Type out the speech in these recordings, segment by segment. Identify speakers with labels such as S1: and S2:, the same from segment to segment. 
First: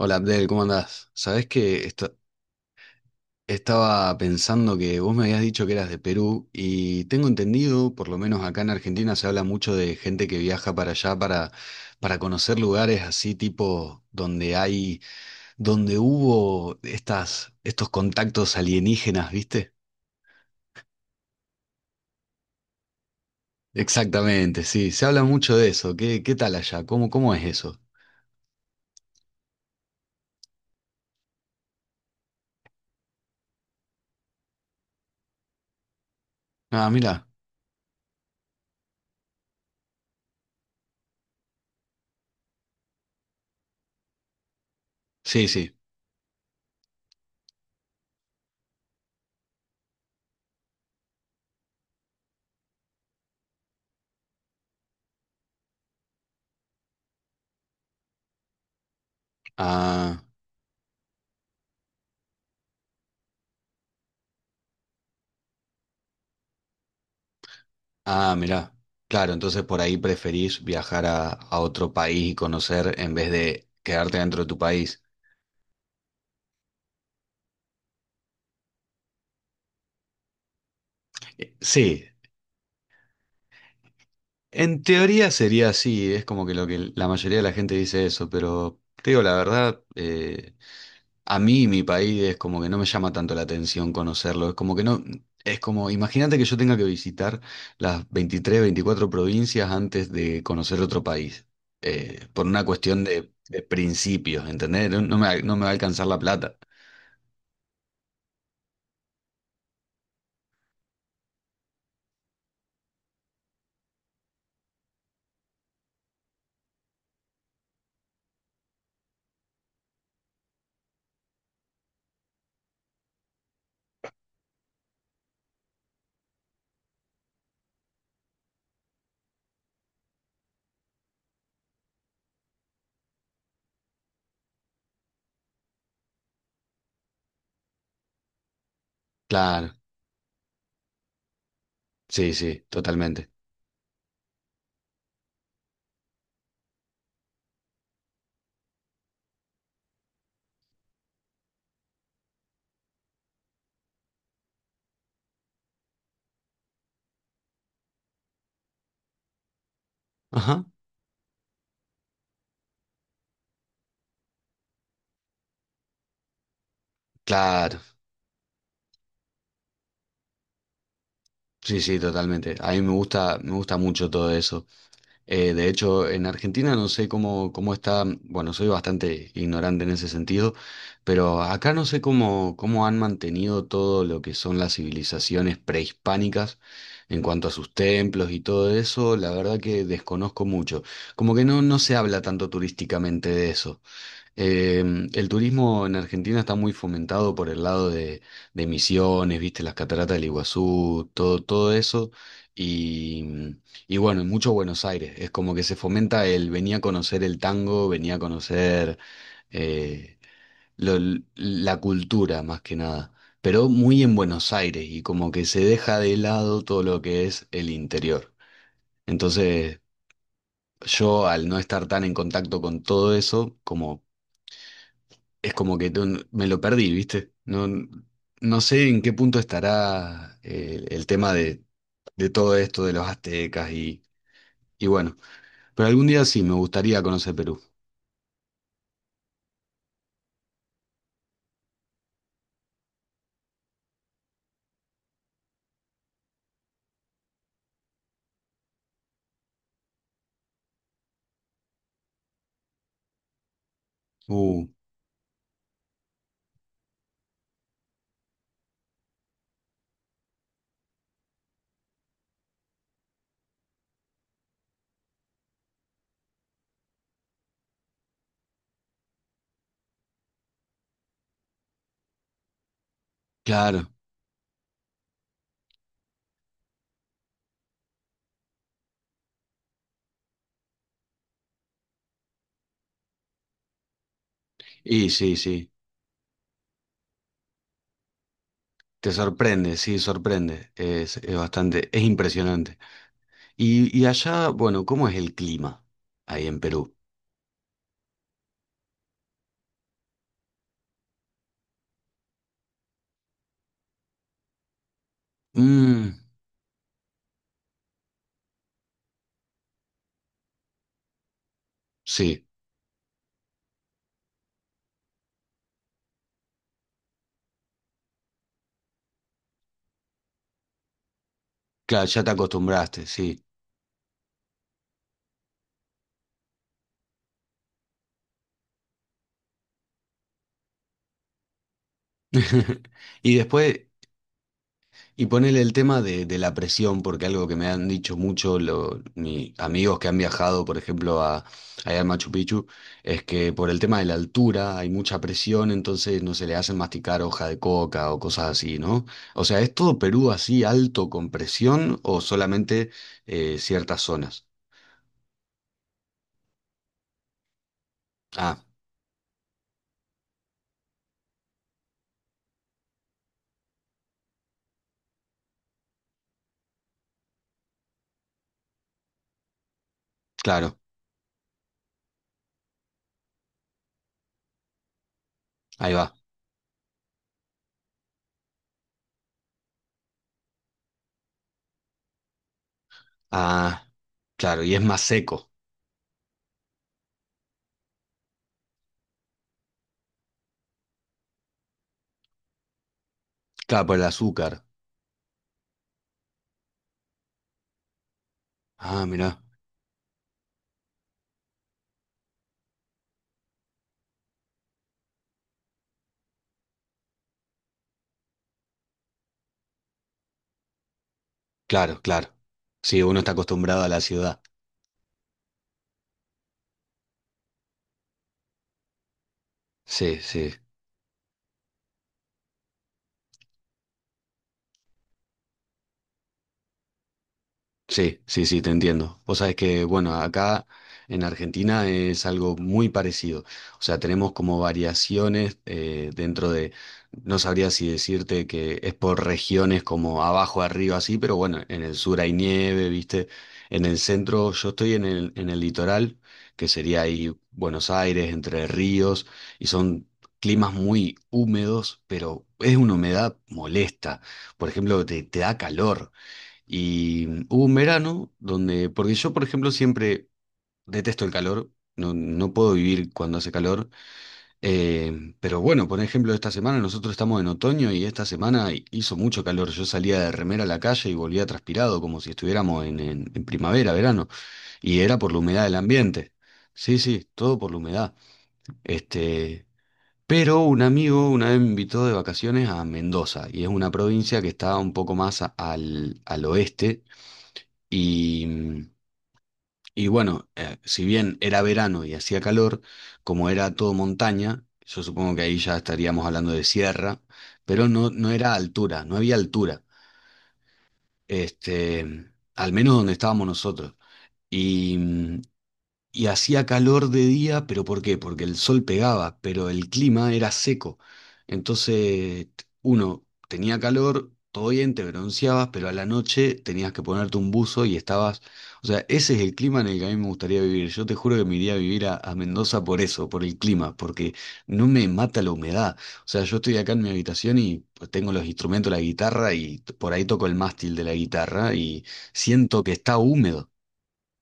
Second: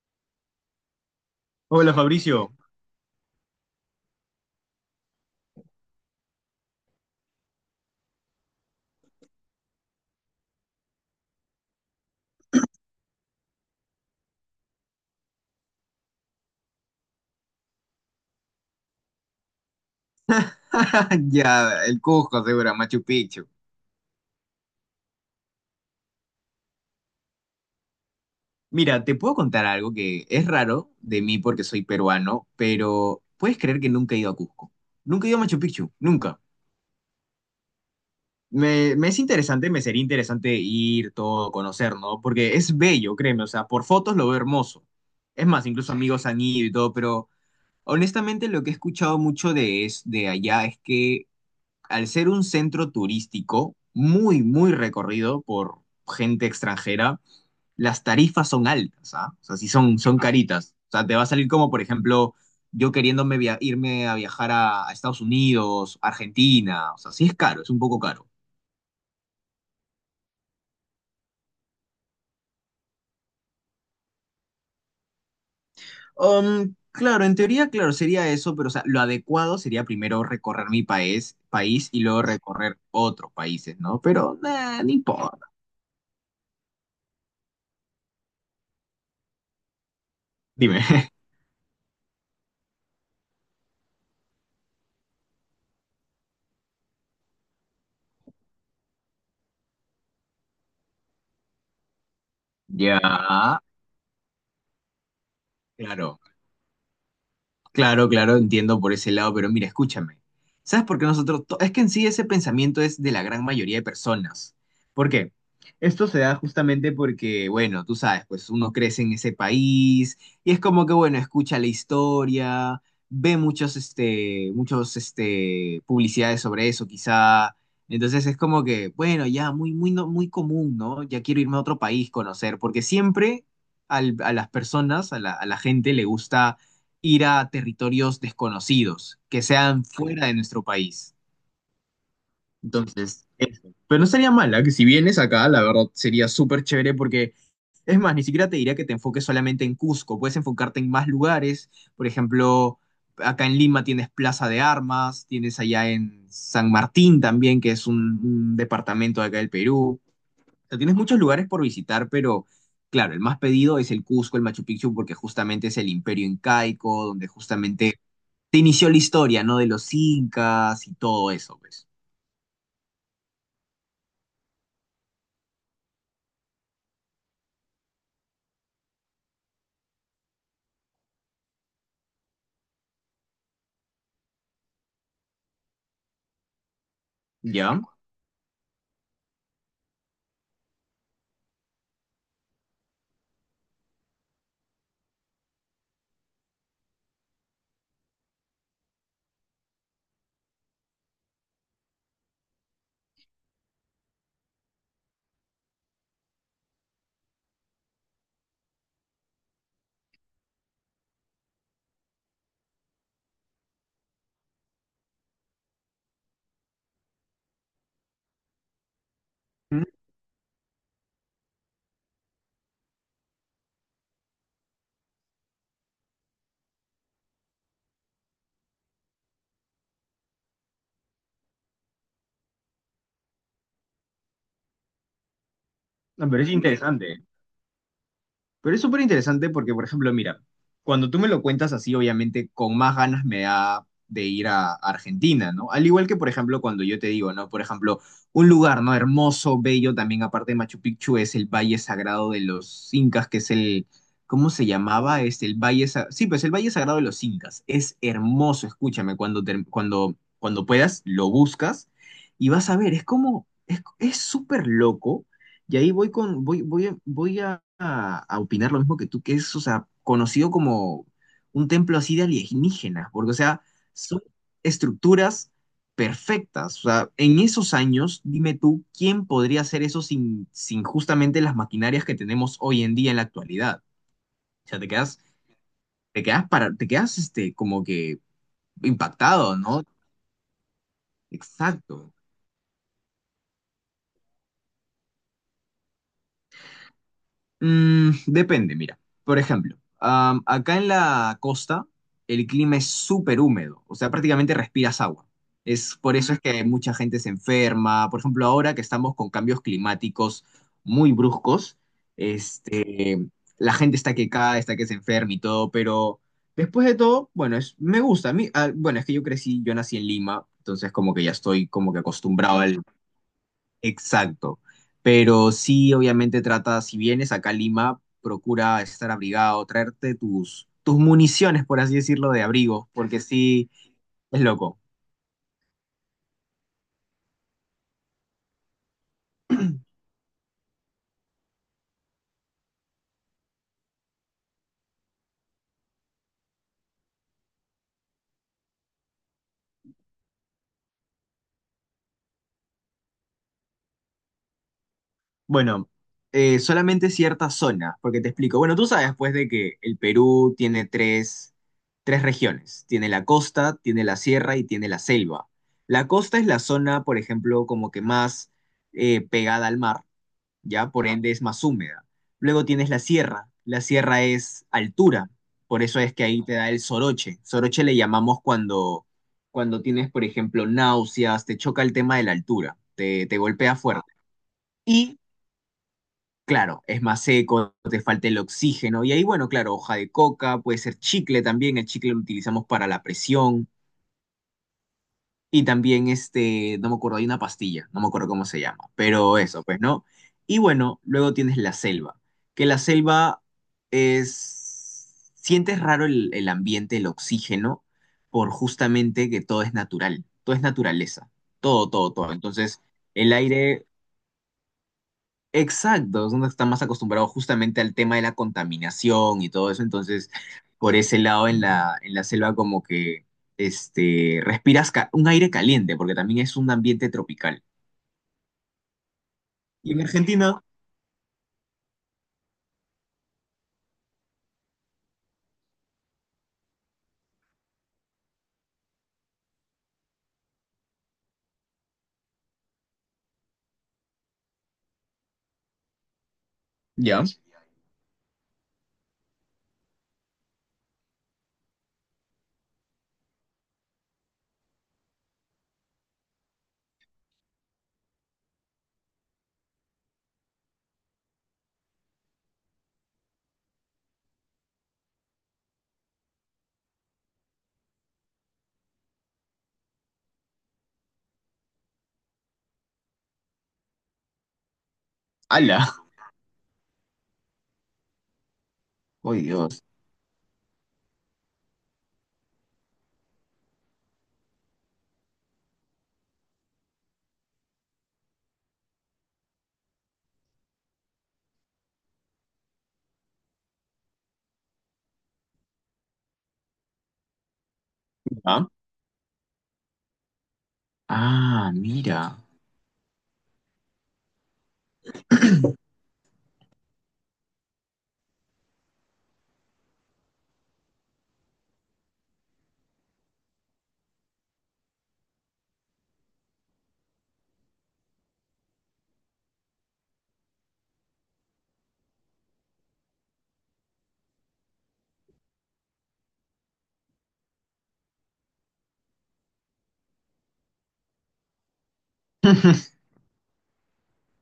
S1: Hola Abdel, ¿cómo andás? Sabés que
S2: Hola Fabricio.
S1: estaba pensando que vos me habías dicho que eras de Perú y tengo entendido, por lo menos acá en Argentina se habla mucho de gente que viaja para allá para conocer lugares así tipo donde donde hubo estos contactos alienígenas, ¿viste?
S2: Ya, el Cusco, seguro, Machu Picchu.
S1: Exactamente, sí, se habla mucho de eso. Qué tal allá? Cómo es eso?
S2: Mira, te puedo contar algo que es raro de mí porque soy peruano, pero puedes creer que nunca he ido a Cusco. Nunca he ido a Machu Picchu, nunca.
S1: Ah, mira,
S2: Me es interesante, me sería interesante ir, todo, conocer, ¿no? Porque es bello, créeme, o sea, por fotos lo veo hermoso.
S1: sí,
S2: Es más,
S1: sí.
S2: incluso amigos han ido y todo, pero honestamente lo que he escuchado mucho de, es, de allá es que al ser un centro turístico muy, muy recorrido por gente extranjera, las tarifas son altas, ¿ah? O sea, sí son, son
S1: Ah,
S2: caritas. O sea, te va a salir como, por ejemplo, yo queriéndome irme a viajar a Estados Unidos, Argentina. O sea, sí es caro, es un poco caro.
S1: ah, mirá. Claro, entonces por ahí preferís viajar a otro país y conocer en vez de quedarte dentro de tu país.
S2: Claro, en teoría, claro, sería eso, pero o sea, lo adecuado sería primero recorrer mi país, país y
S1: Sí,
S2: luego recorrer otros países, ¿no? Pero
S1: en
S2: no
S1: teoría
S2: importa.
S1: sería así, es como que lo que la mayoría de la gente dice eso, pero te digo la verdad,
S2: Dime.
S1: a mí mi país es como que no me llama tanto la atención conocerlo, es como que no, es como, imagínate que yo tenga que visitar las 23, 24 provincias antes de conocer otro país, por una
S2: Ya,
S1: cuestión de principios, ¿entendés? No me va a alcanzar la
S2: claro.
S1: plata.
S2: Claro, claro, entiendo por ese lado, pero mira, escúchame. ¿Sabes por qué nosotros... Es que en sí ese pensamiento es de la gran mayoría de personas. ¿Por qué? Esto se da justamente porque, bueno, tú sabes, pues uno crece en ese país y es como que, bueno, escucha la historia, ve muchos, muchos, publicidades sobre eso, quizá. Entonces es como que, bueno, ya muy, muy, muy común, ¿no? Ya quiero irme a otro país, conocer, porque siempre a las personas, a la gente le gusta ir a territorios desconocidos, que
S1: Claro,
S2: sean fuera de nuestro país.
S1: sí, sí,
S2: Entonces,
S1: totalmente.
S2: eso. Pero no estaría mala que si vienes acá, la verdad sería súper chévere porque, es más, ni siquiera te diría que te enfoques solamente en Cusco, puedes enfocarte en más lugares, por ejemplo, acá en Lima tienes Plaza de Armas, tienes allá en San Martín también, que es un departamento de acá del Perú.
S1: Ajá,
S2: O sea, tienes muchos lugares por visitar, pero claro, el más pedido es el Cusco, el Machu Picchu, porque justamente es el imperio incaico, donde
S1: claro,
S2: justamente se inició la historia, ¿no? De los incas y todo eso,
S1: sí,
S2: pues.
S1: sí, totalmente. A mí me gusta mucho todo eso. De hecho, en Argentina no sé cómo está, bueno, soy bastante ignorante en ese sentido, pero acá no sé cómo han mantenido todo lo que son las civilizaciones prehispánicas en cuanto a sus
S2: ¿Ya?
S1: templos y todo eso. La verdad que desconozco mucho. Como que no, no se habla tanto turísticamente de eso. El turismo en Argentina está muy fomentado por el lado de Misiones, viste, las cataratas del Iguazú, todo, todo eso. Y, y bueno, y mucho Buenos Aires. Es como que se fomenta el venía a conocer el tango, venía a conocer eh, lo- la cultura más que nada. Pero muy en Buenos Aires y como que se deja de lado todo lo que es el interior. Entonces,
S2: Mm,
S1: yo al no estar tan en contacto con todo eso, como es como que me lo perdí, ¿viste? No, no sé en qué punto estará tema de todo esto de los aztecas y bueno, pero algún día
S2: no,
S1: sí
S2: pero es
S1: me gustaría
S2: interesante.
S1: conocer Perú.
S2: Pero es súper interesante porque, por ejemplo, mira, cuando tú me lo cuentas así, obviamente con más ganas me da de ir a Argentina, ¿no? Al igual que, por ejemplo, cuando yo te digo, ¿no? Por ejemplo, un lugar, ¿no? Hermoso, bello, también aparte de Machu Picchu, es el Valle Sagrado de los Incas, que es el, ¿cómo
S1: Uh,
S2: se llamaba? Es el Valle, sí, pues el Valle Sagrado de los Incas. Es hermoso, escúchame, cuando, cuando, cuando puedas, lo buscas y vas a ver, es como, es súper loco y ahí voy con, voy, voy a opinar lo mismo que tú, que es, o sea, conocido como un templo así de alienígenas, porque, o sea,
S1: claro.
S2: son estructuras perfectas. O sea, en esos años, dime tú, ¿quién podría hacer eso sin, sin justamente las maquinarias que tenemos hoy en día en la actualidad? O sea,
S1: Y sí, sí,
S2: te quedas para, te quedas como que
S1: te
S2: impactado,
S1: sorprende,
S2: ¿no?
S1: sí, sorprende. Es bastante, es
S2: Exacto.
S1: impresionante. Y allá, bueno, ¿cómo es el clima ahí en Perú?
S2: Mm, depende, mira. Por ejemplo, acá en la costa el clima es súper húmedo, o sea, prácticamente respiras agua. Es,
S1: Mm,
S2: por eso es que mucha gente se enferma. Por ejemplo, ahora que estamos con cambios climáticos muy bruscos,
S1: sí,
S2: este, la gente está que cae, está que se enferma y todo, pero después de todo, bueno, es, me gusta. A mí, ah, bueno, es que yo crecí, yo nací en Lima, entonces como que ya estoy como que
S1: claro, ya te
S2: acostumbrado.
S1: acostumbraste, sí.
S2: Exacto. Pero sí, obviamente trata, si vienes acá a Lima, procura estar abrigado, traerte tus, tus municiones, por así decirlo, de abrigo, porque
S1: Y
S2: sí,
S1: después,
S2: es loco.
S1: y ponele el tema de la presión, porque algo que me han dicho mucho mis amigos que han viajado, por ejemplo, allá a Machu Picchu, es que por el tema de la altura hay mucha presión, entonces no se le hacen masticar hoja de coca o cosas así, ¿no? O sea, ¿es todo Perú así alto con presión o solamente ciertas zonas?
S2: Bueno, solamente ciertas zonas, porque te
S1: Ah,
S2: explico. Bueno, tú sabes, pues, de que el Perú tiene tres, tres regiones. Tiene la costa, tiene la sierra y tiene la selva. La costa es la zona, por ejemplo, como que más pegada al mar
S1: claro,
S2: ya por ende es más húmeda. Luego tienes la sierra es altura, por
S1: ahí
S2: eso es
S1: va.
S2: que ahí te da el soroche. Soroche le llamamos cuando, cuando tienes, por ejemplo, náuseas, te choca el tema de la altura, te golpea
S1: Ah,
S2: fuerte.
S1: claro, y es más
S2: Y
S1: seco.
S2: claro, es más seco, te falta el oxígeno, y ahí, bueno, claro, hoja de coca, puede ser chicle también, el chicle lo utilizamos para la presión.
S1: Claro, por el azúcar.
S2: Y también, no me acuerdo, hay una pastilla, no me acuerdo cómo se llama,
S1: Ah,
S2: pero
S1: mirá.
S2: eso, pues, ¿no? Y bueno, luego tienes la selva, que la selva es... Sientes raro el ambiente, el oxígeno, por justamente que todo es natural, todo es naturaleza, todo,
S1: Claro,
S2: todo, todo.
S1: claro.
S2: Entonces,
S1: Sí, uno está
S2: el
S1: acostumbrado
S2: aire
S1: a la ciudad.
S2: exacto, es donde están más acostumbrados justamente al tema de la contaminación y todo eso,
S1: Sí,
S2: entonces
S1: sí.
S2: por ese lado en la selva como que respiras un aire caliente, porque también es un ambiente tropical.
S1: Sí, sí, sí, te entiendo. Vos sabés que,
S2: Y en
S1: bueno,
S2: Argentina,
S1: acá en Argentina es algo muy parecido. O sea, tenemos como variaciones dentro de, no sabría si decirte que es por regiones como abajo, arriba, así, pero bueno, en el sur hay nieve, ¿viste? En el centro, yo estoy en el litoral, que sería
S2: ya,
S1: ahí Buenos Aires, Entre Ríos, y son climas muy húmedos, pero es una humedad molesta. Por ejemplo, te da calor. Y hubo un verano donde, porque yo, por ejemplo, siempre detesto el calor, no, no puedo vivir cuando hace calor, pero bueno, por ejemplo, esta semana nosotros estamos en otoño y esta semana hizo mucho calor, yo salía de remera a la calle y volvía transpirado, como si estuviéramos en primavera, verano, y era por la humedad del
S2: hala.
S1: ambiente. Sí, sí, todo por la humedad.
S2: Oh
S1: Este,
S2: Dios,
S1: pero un amigo una vez me invitó de vacaciones a Mendoza, y es una provincia que está un poco más al oeste y, mm, y bueno, si bien era verano y hacía calor, como era todo montaña, yo supongo que ahí ya estaríamos hablando de sierra, pero no, no era
S2: ya.
S1: altura, no había altura,
S2: Ah,
S1: este,
S2: mira,
S1: al menos donde estábamos nosotros. Y, mm, y hacía calor de día, pero ¿por qué? Porque el sol pegaba, pero el clima era seco. Entonces, uno tenía calor, todo bien, te bronceabas, pero a la noche tenías que ponerte un buzo y estabas... O sea, ese es el clima en el que a mí me gustaría vivir. Yo te juro que me iría a vivir a Mendoza por eso, por el clima, porque no me mata la humedad. O sea, yo estoy acá en mi habitación y pues, tengo los instrumentos, la guitarra, y por ahí toco el mástil de la guitarra y siento que está húmedo.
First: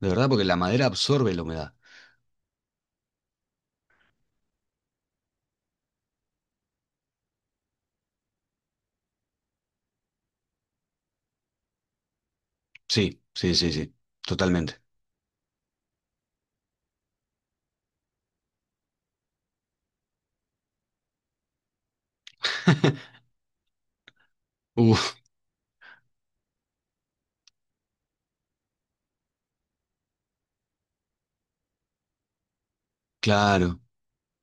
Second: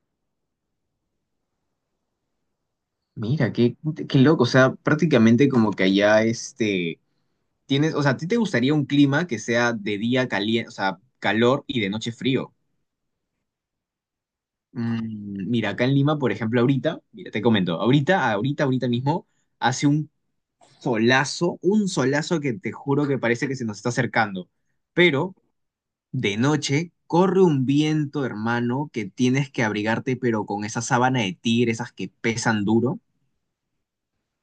S1: De verdad, porque la madera absorbe la humedad.
S2: mira, qué, qué loco, o sea, prácticamente como que allá tienes, o sea, ¿a ti te gustaría un clima que sea de día caliente, o sea, calor y de noche frío?
S1: Sí, sí, sí, sí, totalmente.
S2: Mm, mira, acá en Lima, por ejemplo, ahorita, mira, te comento, ahorita, ahorita, ahorita mismo, hace un solazo que te juro que parece que se nos está acercando.
S1: Uf,
S2: Pero de noche corre un viento, hermano, que tienes que abrigarte, pero con esa sábana de tigre, esas que pesan duro,
S1: claro.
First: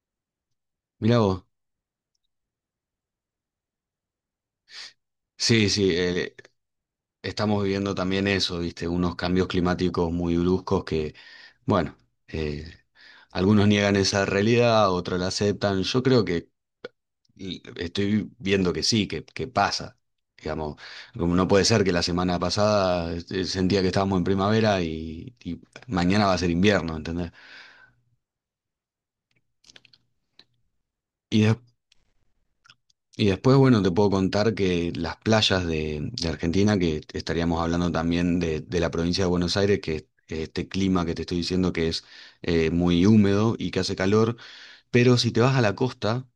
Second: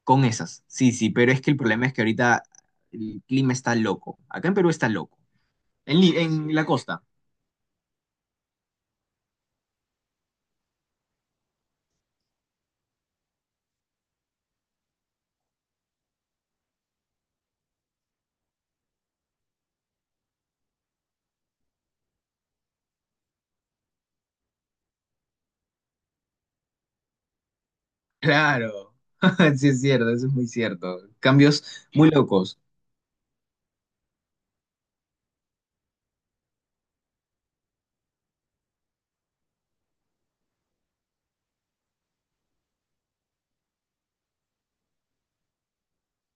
S2: con esas. Sí, sí,
S1: Mirá
S2: pero es
S1: vos.
S2: que el problema es que ahorita el clima está loco. Acá en Perú está loco.
S1: Sí, sí,
S2: En, en la costa.
S1: estamos viviendo también eso, ¿viste? Unos cambios climáticos muy bruscos que, bueno, eh, algunos niegan esa realidad, otros la aceptan. Yo creo que y estoy viendo que sí, que pasa. Digamos, como no puede ser que la semana pasada sentía que estábamos en primavera y mañana va a ser invierno, ¿entendés?
S2: Claro. Sí, es cierto, eso es muy cierto.
S1: Y, des-
S2: Cambios muy locos.
S1: Y después, bueno, te puedo contar que las playas de Argentina, que estaríamos hablando también de la provincia de Buenos Aires, que es este clima que te estoy diciendo que es muy húmedo y que hace calor, pero si te vas a la costa,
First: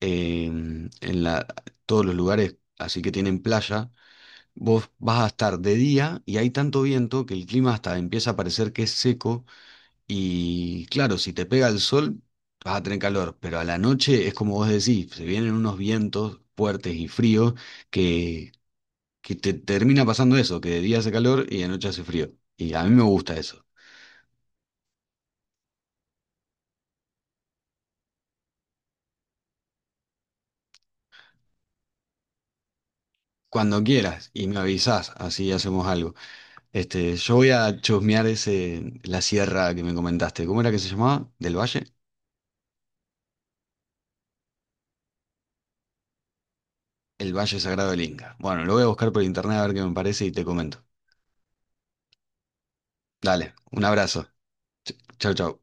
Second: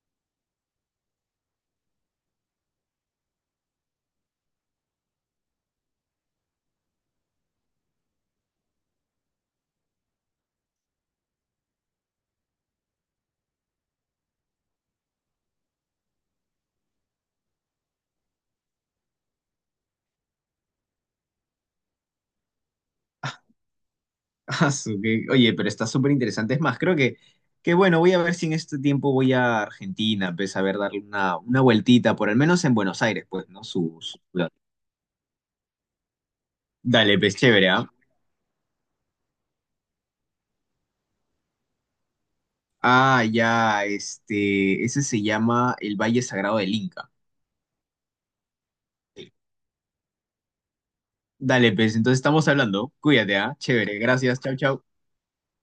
S1: eh, en la, todos los lugares así que tienen playa, vos vas a estar de día y hay tanto viento que el clima hasta empieza a parecer que es seco y claro, si te pega el sol, vas a tener calor, pero a la noche es como vos decís, se vienen unos vientos fuertes y fríos que, que te termina pasando eso, que de día hace calor y de noche hace frío. Y a mí me gusta eso.
S2: Ah, oye, pero está súper interesante. Es más, creo que bueno, voy a ver si en este tiempo voy a Argentina, pues a ver, darle una vueltita, por al menos en Buenos Aires, pues, ¿no?
S1: Cuando
S2: Su
S1: quieras y
S2: ciudad.
S1: me avisás, así hacemos algo. Este,
S2: Dale, pues
S1: yo voy
S2: chévere,
S1: a
S2: ¿ah?
S1: chusmear ese, la sierra que me comentaste. ¿Cómo era que se llamaba? ¿Del Valle?
S2: Ah, ya, este, ese se llama el Valle Sagrado del Inca.
S1: El Valle Sagrado del Inca. Bueno, lo voy a buscar por
S2: Sí.
S1: internet a ver qué me parece y te comento.
S2: Dale, pues, entonces estamos hablando. Cuídate,
S1: Dale,
S2: ¿ah?
S1: un
S2: Chévere,
S1: abrazo.
S2: gracias, chau, chau.
S1: Chau, chau.